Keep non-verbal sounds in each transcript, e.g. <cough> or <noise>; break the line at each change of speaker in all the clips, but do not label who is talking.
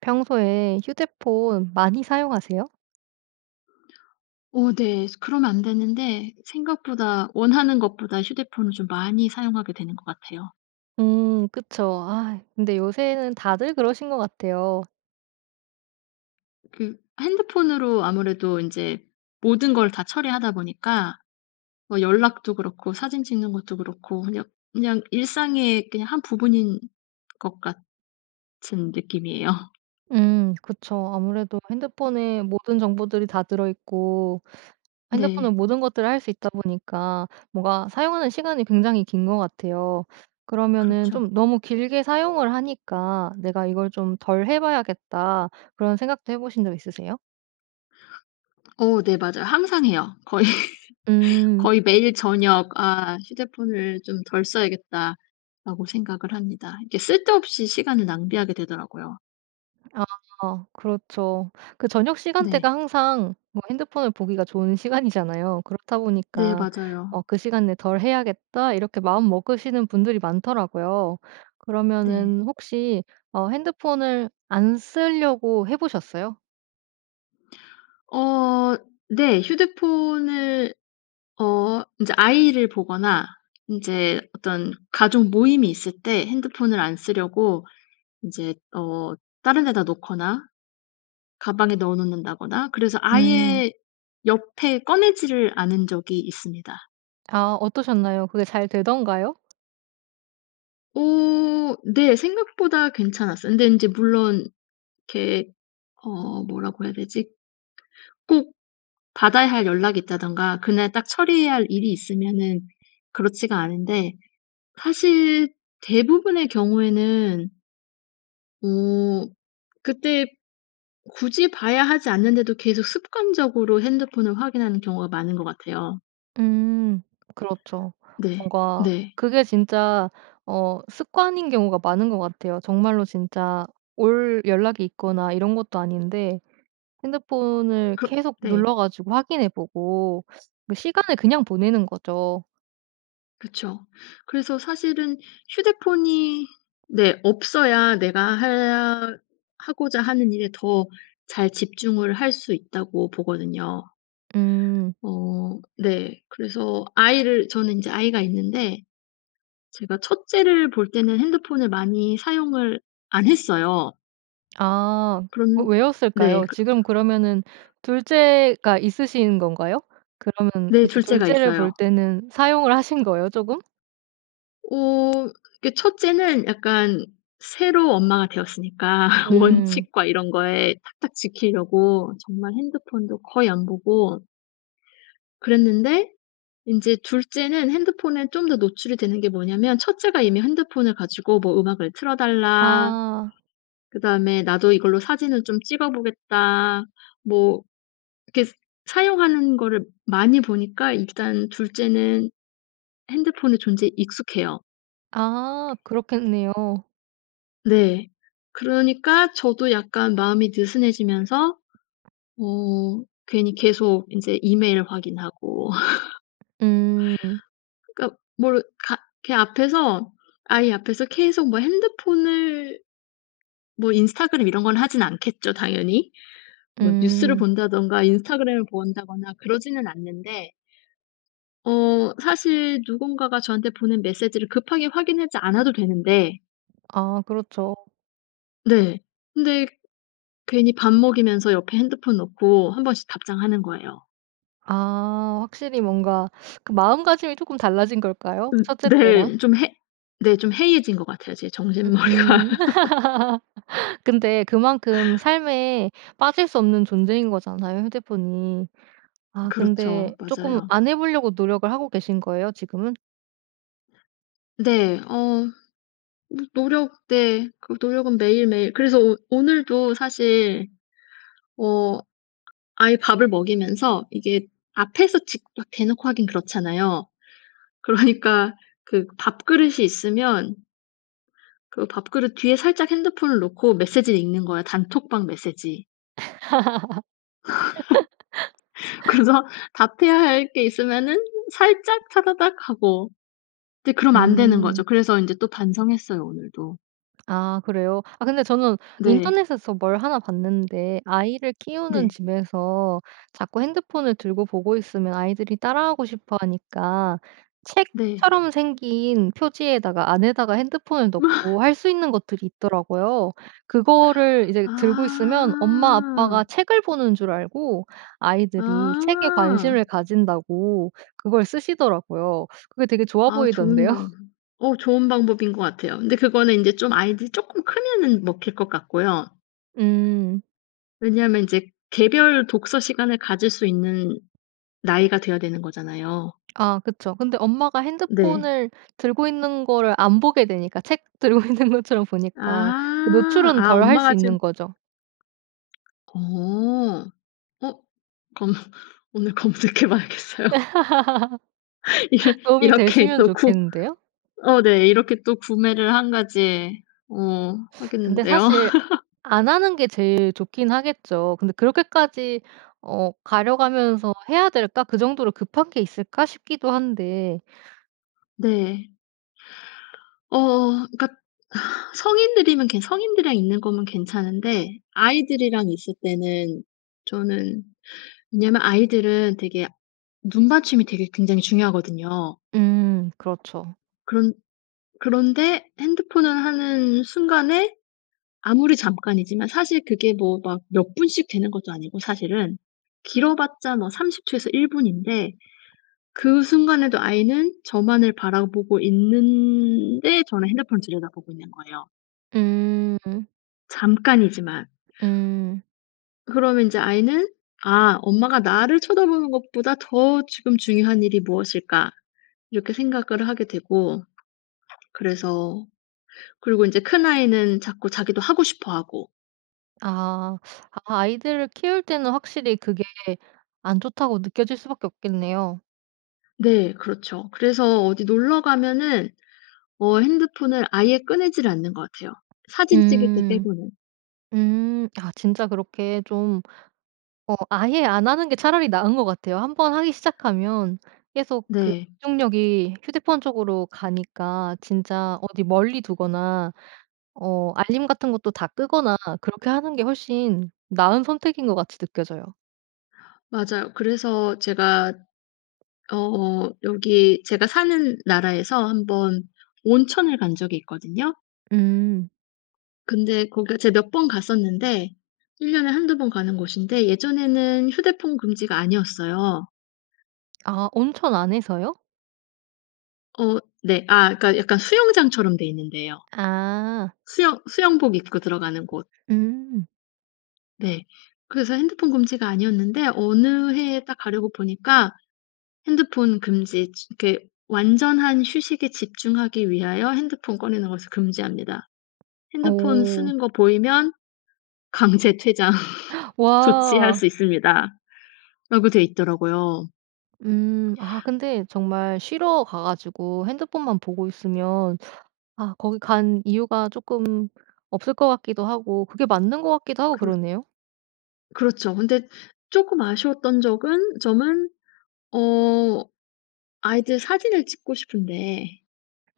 평소에 휴대폰 많이 사용하세요?
어 네. 그러면 안 되는데 생각보다 원하는 것보다 휴대폰을 좀 많이 사용하게 되는 것 같아요.
음 그쵸. 아 근데 요새는 다들 그러신 것 같아요.
그 핸드폰으로 아무래도 인제 모든 걸 다 처리하다 보니까 뭐 연락도 그렇고 사진 찍는 것도 그렇고 그냥, 그냥 일상에 그냥 한 부분인 것 같은 느낌이에요.
음 그쵸. 아무래도 핸드폰에 모든 정보들이 다 들어 있고 핸드폰은
네.
모든 것들을 할 수 있다 보니까 뭐가 사용하는 시간이 굉장히 긴 것 같아요. 그러면은
그렇죠.
좀 너무 길게 사용을 하니까 '내가 이걸 좀 덜 해 봐야겠다.' 그런 생각도 해보신 적 있으세요?
어 네, 맞아요. 항상 해요. 거의
음.
거의 매일 저녁 '아 휴대폰을 좀 덜 써야겠다.'라고 생각을 합니다. 이게 쓸데없이 시간을 낭비하게 되더라고요.
아. 그렇죠. 그 저녁 시간대가
네.
항상 뭐 핸드폰을 보기가 좋은 시간이잖아요. 그렇다
네.
보니까
맞아요.
어 '그 시간에 덜 해야겠다.' 이렇게 마음 먹으시는 분들이 많더라고요.
네.
그러면은 혹시 어 핸드폰을 안 쓰려고 해 보셨어요?
어. 네. 휴대폰을 어 인제 아이를 보거나 인제 어떤 가족 모임이 있을 때 핸드폰을 안 쓰려고 인제 어 다른 데다 놓거나 가방에 넣어 놓는다거나 그래서
음.
아예 옆에 꺼내지를 않은 적이 있습니다.
아. 어떠셨나요? 그게 잘 되던가요?
어. 네 생각보다 괜찮았어요. 근데 인제 물론 이렇게 어 뭐라고 해야 되지? 꼭 받아야 할 연락이 있다든가 그날 딱 처리해야 할 일이 있으면은 그렇지가 않은데 사실 대부분의 경우에는 어 그때 굳이 봐야 하지 않는데도 계속 습관적으로 핸드폰을 확인하는 경우가 많은 것 같아요.
음. 그렇죠.
네.
뭔가
네.
그게 진짜 어 습관인 경우가 많은 것 같아요. 정말로 진짜 올 연락이 있거나 이런 것도 아닌데 핸드폰을
그
계속
네.
눌러 가지고 확인해 보고 시간을 그냥 보내는 거죠.
그쵸. 그래서 사실은 휴대폰이 네 없어야 내가 해야 하고자 하는 일에 더 잘 집중을 할 수 있다고 보거든요.
음.
어 네. 그래서 아이를 저는 인제 아이가 있는데 제가 1 째를 볼 때는 핸드폰을 많이 사용을 안 했어요.
아. 어
그런
왜
네
였을까요?
그
지금 그러면은 2 째가 있으신 건가요? 그러면
네.
이제
2
2
째가
째를 볼
있어요.
때는 사용을 하신 거예요? 쪼금?
어. 그게 1 째는 약간 새로 엄마가 되었으니까
음.
원칙과 이런 거에 탁탁 지키려고 정말 핸드폰도 거의 안 보고 그랬는데 인제 2 째는 핸드폰에 좀 더 노출이 되는 게 뭐냐면 1 째가 이미 핸드폰을 가지고 뭐 "음악을 틀어 달라."
아.
그다음에 "나도 이걸로 사진을 좀 찍어 보겠다." 뭐 이렇게 사용하는 거를 많이 보니까 일단 2 째는 핸드폰의 존재에 익숙해요.
아 그렇겠네요.
네 그러니까 저도 약간 마음이 느슨해지면서 어 괜히 계속 인제 이메일 확인하고.
음.
<laughs> 그러니까 뭘 가 걔 앞에서 아이 앞에서 계속 뭐 핸드폰을 뭐 인스타그램 이런 건 하진 않겠죠 당연히. 뭐 뉴스를
음.
본다든가 인스타그램을 본다거나 그러지는 않는데. 어 사실 누군가가 저한테 보낸 메시지를 급하게 확인하지 않아도 되는데
아 그렇죠.
네. 근데 괜히 밥 먹이면서 옆에 핸드폰 놓고 한번씩 답장하는 거예요.
아 확실히 뭔가 <sucks teeth> 그 마음가짐이 쪼금 달라진 걸까요
음
1 째 때랑?
네. 좀 해 네 좀 해이해진 것 같아요 제 정신머리가.
으음.
<laughs>
<laughs> 근데 그만큼 삶에 빠질 수 없는 존재인 거잖아요 휴대폰이. 아
그렇죠
근데 쪼끔
맞아요.
안 해 보려고 노력을 하고 계신 거예요 지금은?
네 어. 노 노력 네 그 노력은 매일매일 그래서 오 오늘도 사실 어 아예 밥을 먹이면서 이게 앞에서 직 여 대놓고 하긴 그렇잖아요. 그러니까 그 밥그릇이 있으면 그 밥그릇 뒤에 살짝 핸드폰을 놓고 메시지를 읽는 거야 단톡방 메시지. <laughs>
<laughs>
그래서 답해야 할 게 있으면은 살짝 타다닥 하고. 이제 그러면 안 되는 거죠.
음.
그래서 인제 또 반성했어요 오늘도.
아 그래요? 아 근데 저는
네.
인터넷에서 뭘 하나 봤는데 아이를 키우는
네.
집에서 자꾸 핸드폰을 들고 보고 있으면 아이들이 따라하고 싶어 하니까
네.
책처럼 생긴 표지에다가 안에다가 핸드폰을 넣고
<laughs>
할 수 있는 것들이 있더라구요. 그거를 이제 들고 있으면 엄마 아빠가
아.
책을 보는 줄 알고 아이들이 책에 관심을
아.
가진다고 그걸 쓰시더라고요. 그거 되게
아유 좋은
좋아보이던데요.
방법 어 좋은 방법인 것 같아요. 근데 그거는 인제 좀 아이들이 쪼끔 크면은 먹힐 것 같고요.
음.
왜냐하면 인제 개별 독서 시간을 가질 수 있는 나이가 돼야 되는 거잖아요.
아 그쵸. 근데 엄마가
네.
핸드폰을 들고 있는 거를 안 보게 되니까 책 들고 있는 것처럼 보니까 그
아.
노출은
아
덜 할 수
엄마가 지금
있는 거죠.
어 어 그러면 오늘 검색해 봐야겠어요.
<laughs>
<laughs> 이게
도움이
이렇게
되시면
또 구
좋겠는데요.
어 네 이렇게 또 구매를 1 가지 어
<sucks teeth> 근데
하겠는데요.
사실
<laughs>
안 하는 게 제일 좋긴 하겠죠. 근데 '그렇게까지 어 가려 가면서 해야 될까? 그 정도로 급한 게 있을까?' 싶기도 한데.
네. 어 그니까 <sighs> 성인들이면 성인들이랑 있는 거면 괜찮은데 아이들이랑 있을 때는 저는 왜냐하면 아이들은 되게 눈맞춤이 되게 굉장히 중요하거든요.
음 그렇죠.
그런 그런데 핸드폰을 하는 순간에 아무리 잠깐이지만 사실 그게 뭐 막 몇 분씩 되는 것도 아니고 사실은 길어봤자 뭐 30 초에서 1 분인데 그 순간에도 아이는 저만을 바라보고 있는데 저는 핸드폰을 들여다보고 있는 거예요.
음.
잠깐이지만.
음.
그러면 인제 아이는 '아 엄마가 나를 쳐다보는 것보다 더 지금 중요한 일이 무엇일까?' 이렇게 생각을 하게 되고 그래서 그리고 인제 큰 아이는 자꾸 자기도 하고 싶어 하고.
아. 아 아이들을 키울 때는 확실히 그게 안 좋다고 느껴질 수 밖에 없겠네요.
네 그렇죠. 그래서 어디 놀러 가면은 어 핸드폰을 아예 꺼내지 않는 것 같아요 사진 찍을 때
음
빼고는.
음. 아 진짜 그렇게 좀 어 아예 안 하는 게 차라리 나은 것 같아요. 한번 하기 시작하면 계속 그
네.
집중력이 휴대폰 쪽으로 가니까 진짜 어디 멀리 두거나 어 알림 같은 것도 다 끄거나 그렇게 하는 게 훨씬 나은 선택인 것 같이 느껴져요.
맞아요. 그래서 제가 어 여기 제가 사는 나라에서 1 번 온천을 간 적이 있거든요.
음.
근데 거기가 제가 몇 번 갔었는데 1 년에 1-2 번 가는 곳인데 예전에는 휴대폰 금지가 아니었어요.
아 온천 안에서요?
어 네. 아 그러니까 약간 수영장처럼 돼 있는 데예요.
아.
수영 수영복 입고 들어가는 곳.
음.
네. 그래서 핸드폰 금지가 아니었는데 어느 해에 딱 가려고 보니까 핸드폰 금지 지 그 "완전한 휴식에 집중하기 위하여 핸드폰 꺼내는 것을 금지합니다. 핸드폰
오.
쓰는 것 보이면 강제 퇴장
<gasps>
조치할
와.
수 있습니다."라고 돼 있더라고요.
음. 아 근데 정말 쉬러 가 가지고 핸드폰만 보고 있으면 아 거기 간 이유가 쪼끔 없을 것 같기도 하고 그게 맞는 것 같기도 하고
그렇
그러네요.
그렇죠. 근데 쪼끔 아쉬웠던 적은 점은 어 아이들 사진을 찍고 싶은데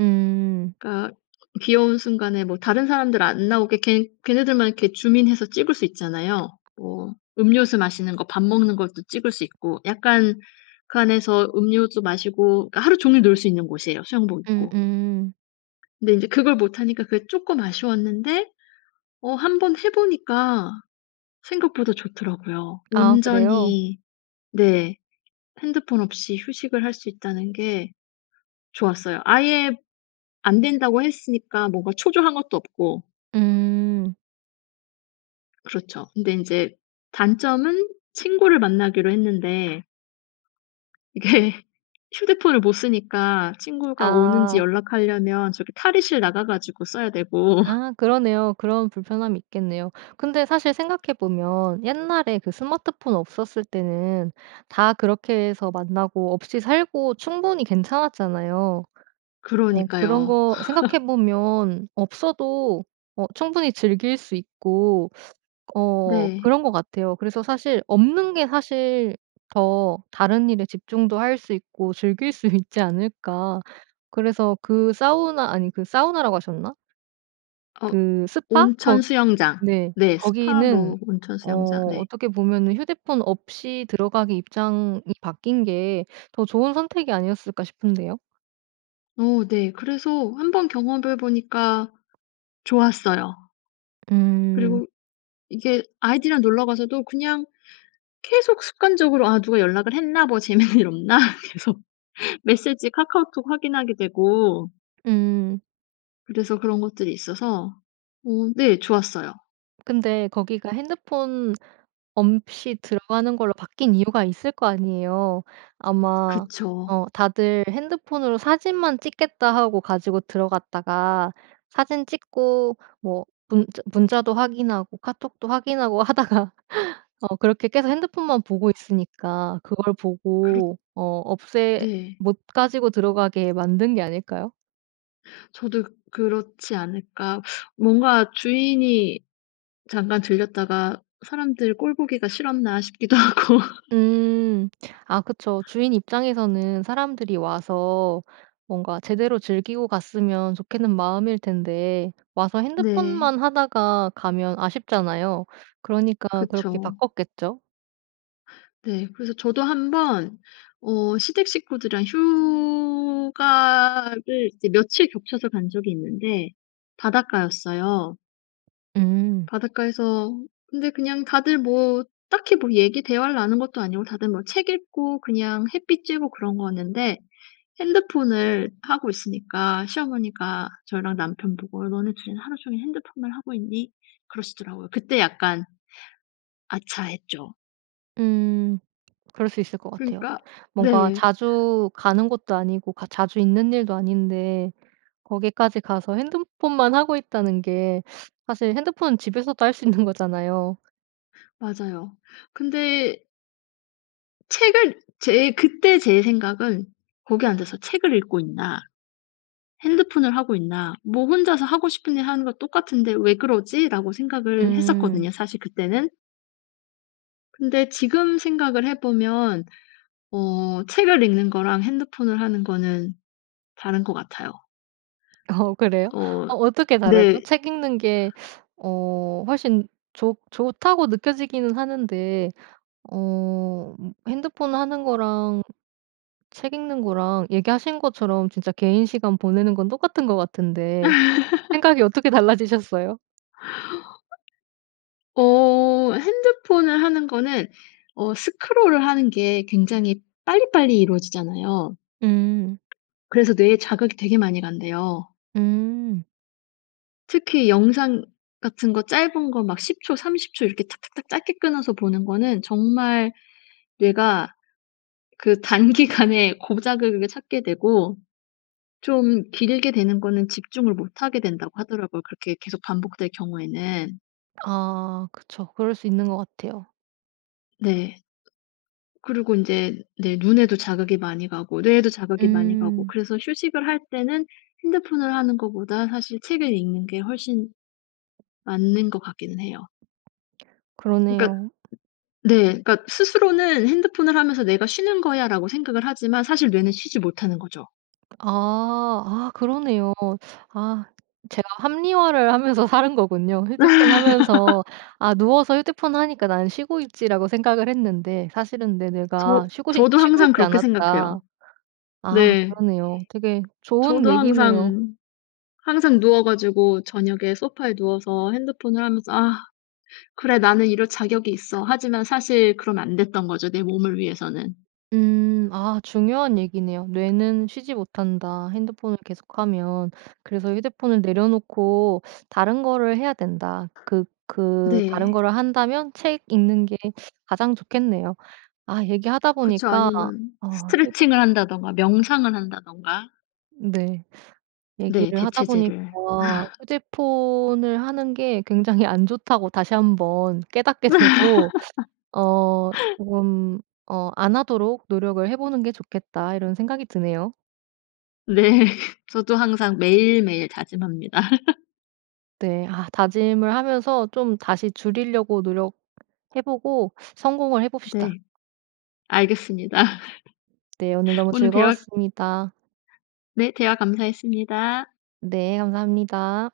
음.
그러니까 귀여운 순간에 뭐 다른 사람들 안 나오게 걔 걔네들만 이렇게 줌인 해서 찍을 수 있잖아요. 뭐 음료수 마시는 거 밥 먹는 것도 찍을 수 있고 약간 그 안에서 음료수 마시고 그러니까 하루 종일 놀 수 있는 곳이에요 수영복 입고.
음음.
네. 인제 그걸 못하니까 그게 쪼끔 아쉬웠는데 어 한번 해 보니까 생각보다 좋더라고요.
아. 그래요?
온전히 네 핸드폰 없이 휴식을 할 수 있다는 게 좋았어요. 아예 안 된다고 했으니까 뭔가 초조한 것도 없고.
음.
그렇죠. 근데 인제 단점은 친구를 만나기로 했는데 이게 휴대폰을 못 쓰니까 친구가 오는지
아.
연락하려면 저기 탈의실 나가 가지고 써야 되고
아. 그러네요. 그런 불편함이 있겠네요. 근데 사실 생각해 보면 옛날에 그 스마트폰 없었을 때는 다 그렇게 해서 만나고 없이 살고 충분히 괜찮았잖아요. 어 그런
그러니까요.
거
<laughs>
생각해 보면 없어도 어 충분히 즐길 수 있고 어
네.
그런 것 같아요. 그래서 사실 없는 게 사실 더 다른 일에 집중도 할 수 있고 즐길 수 있지 않을까. 그래서 그 사우나 아니 그 사우나라고 하셨나?
어.
그 스파?
온천
거
수영장.
네.
네 스파
거기는
뭐 온천
어
수영장. 네.
어떻게 보면은 휴대폰 없이 들어가기 입장이 바뀐 게 더 좋은 선택이 아니었을까 싶은데요.
어 네. 그래서 한번 경험을 해 보니까 좋았어요.
음.
그리고 이게 아이들이랑 놀러 가서도 그냥 계속 습관적으로 '아 누가 연락을 했나 뭐 재밌는 일 없나?' 계속 메시지 카카오톡 확인하게 되고.
음.
그래서 그런 것들이 있어서 어 네 좋았어요.
근데 거기가 핸드폰 없이 들어가는 걸로 바뀐 이유가 있을 거 아니에요. 아마
그쵸.
어 다들 핸드폰으로 사진만 찍겠다 하고 가지고 들어갔다가 사진 찍고 뭐 문자 문자도 확인하고 카톡도 확인하고 하다가 어 그렇게 계속 핸드폰만 보고 있으니까 그걸
그렇
보고 어 없애
네.
못 가지고 들어가게 만든 게 아닐까요?
저도 그렇지 않을까 <sucks teeth> 뭔가 주인이 잠깐 들렀다가 사람들 꼴 보기가 싫었나 싶기도 하고.
음 아 그쵸. 주인 입장에서는 사람들이 와서 뭔가 제대로 즐기고 갔으면 좋겠는 마음일 텐데 와서
네.
핸드폰만 하다가 가면 아쉽잖아요. 그러니까 그렇게
그쵸.
바꿨겠죠.
네, 그래서 저도 1 번 어 시댁 식구들이랑 휴가를 이제 며칠 겹쳐서 간 적이 있는데 바닷가였어요.
음.
바닷가에서 근데 그냥 다들 뭐 딱히 뭐 얘기 대화를 나눈 것도 아니고 다들 뭐 책 읽고 그냥 햇볕 쬐고 그런 거였는데 핸드폰을 하고 있으니까 시어머니가 저랑 남편 보고 "너네 2 이는 하루 종일 핸드폰만 하고 있니?" 그러시더라고요. 그때 약간 '아차.' 했죠.
음. 그럴 수 있을 것 같아요.
그러니까
뭔가
네.
자주 가는 것도 아니고 가 자주 있는 일도 아닌데 거기까지 가서 핸드폰만 하고 있다는 게 사실 핸드폰은 집에서도 할 수 있는 거잖아요.
맞아요. 근데 책을 제 그때 제 생각은 '거기에 앉아서 책을 읽고 있나 핸드폰을 하고 있나 뭐 혼자서 하고 싶은 일 하는 거 똑같은데 왜 그러지?'라고 생각을
음.
했었거든요, 사실 그때는. 근데 지금 생각을 해 보면 어 책을 읽는 거랑 핸드폰을 하는 거는 다른 것 같아요.
어 그래요?
어
어 어떻게 다르죠?
네.
책 읽는 게 어 훨씬 좋 좋다고 느껴지기는 하는데 어 핸드폰 하는 거랑 책 읽는 거랑 얘기하신 것처럼 진짜 개인 시간 보내는 건 똑같은 것 같은데
<laughs>
생각이 어떻게 달라지셨어요?
어 핸드폰을 하는 거는 어 스크롤을 하는 게 굉장히 빨리빨리 이루어지잖아요.
음.
그래서 뇌에 자극이 되게 많이 간대요.
음.
특히 영상 같은 거 짧은 거 막 10 초, 30 초 이렇게 탁탁탁 짧게 끊어서 보는 거는 정말 '뇌가 그 단기간에 고작을 그렇게 찾게 되고 좀 길게 되는 거는 집중을 못 하게 된다.'고 하더라고요 그렇게 계속 반복될 경우에는.
아 그쵸. 그럴 수 있는 것 같아요.
네. 그리고 인제 네 눈에도 자극이 많이 가고 뇌에도 자극이 많이 가고
음.
그래서 휴식을 할 때는 핸드폰을 하는 것보다 사실 책을 읽는 게 훨씬 맞는 것 같기는 해요. 그니까
그러네요.
네 그니까 스스로는 핸드폰을 하면서 '내가 쉬는거야.'라고 생각을 하지만 사실 뇌는 쉬지 못하는 거죠.
아. 아 그러네요. 아 제가 합리화를 하면서 살은 거군요. 휴대폰 하면서
<laughs>
아 '누워서 휴대폰 하니까 나는 쉬고 있지.'라고 생각을 했는데 '사실은 내 뇌가
저
쉬고 싶
저도
쉬고
항상
있지
그렇게 생각해요.
않았다.' 아
네.
그러네요. 되게 좋은
저도
얘기네요.
항상, 항상 누워 가지고 저녁에 소파에 누워서 핸드폰을 하면서 '아. 그래 나는 이럴 자격이 있어.' 하지만 사실 그러면 안 됐던 거죠 내 몸을 위해서는.
음. 아 중요한 얘기네요. '뇌는 쉬지 못한다 핸드폰을 계속하면. 그래서 휴대폰을 내려 놓고 다른 거를 해야 된다.' 그 그 다른
네.
거를 한다면 책 읽는게 가장 좋겠네요. 아 얘기하다
그쵸.
보니까
아니면
아 휴대
스트레칭을 한다든가 명상을 한다든가.
네.
네
얘기를 하다
대체제를.
보니까
<laughs>
'휴대폰을 하는 게 굉장히 안 좋다.'고 다시 한번 깨닫게 되고 어
<laughs>
'조금 어 안 하도록 노력을 해 보는게 좋겠다.' 이런 생각이 드네요.
네. 저도 항상 매일매일 다짐합니다. <laughs>
네. 아 다짐을 하면서 좀 다시 줄이려고 노력해 보고 성공을 해 봅시다.
네. 알겠습니다.
네. 오늘
<laughs>
너무
오늘 대화
즐거웠습니다.
네. 대화 감사했습니다.
네. 감사합니다.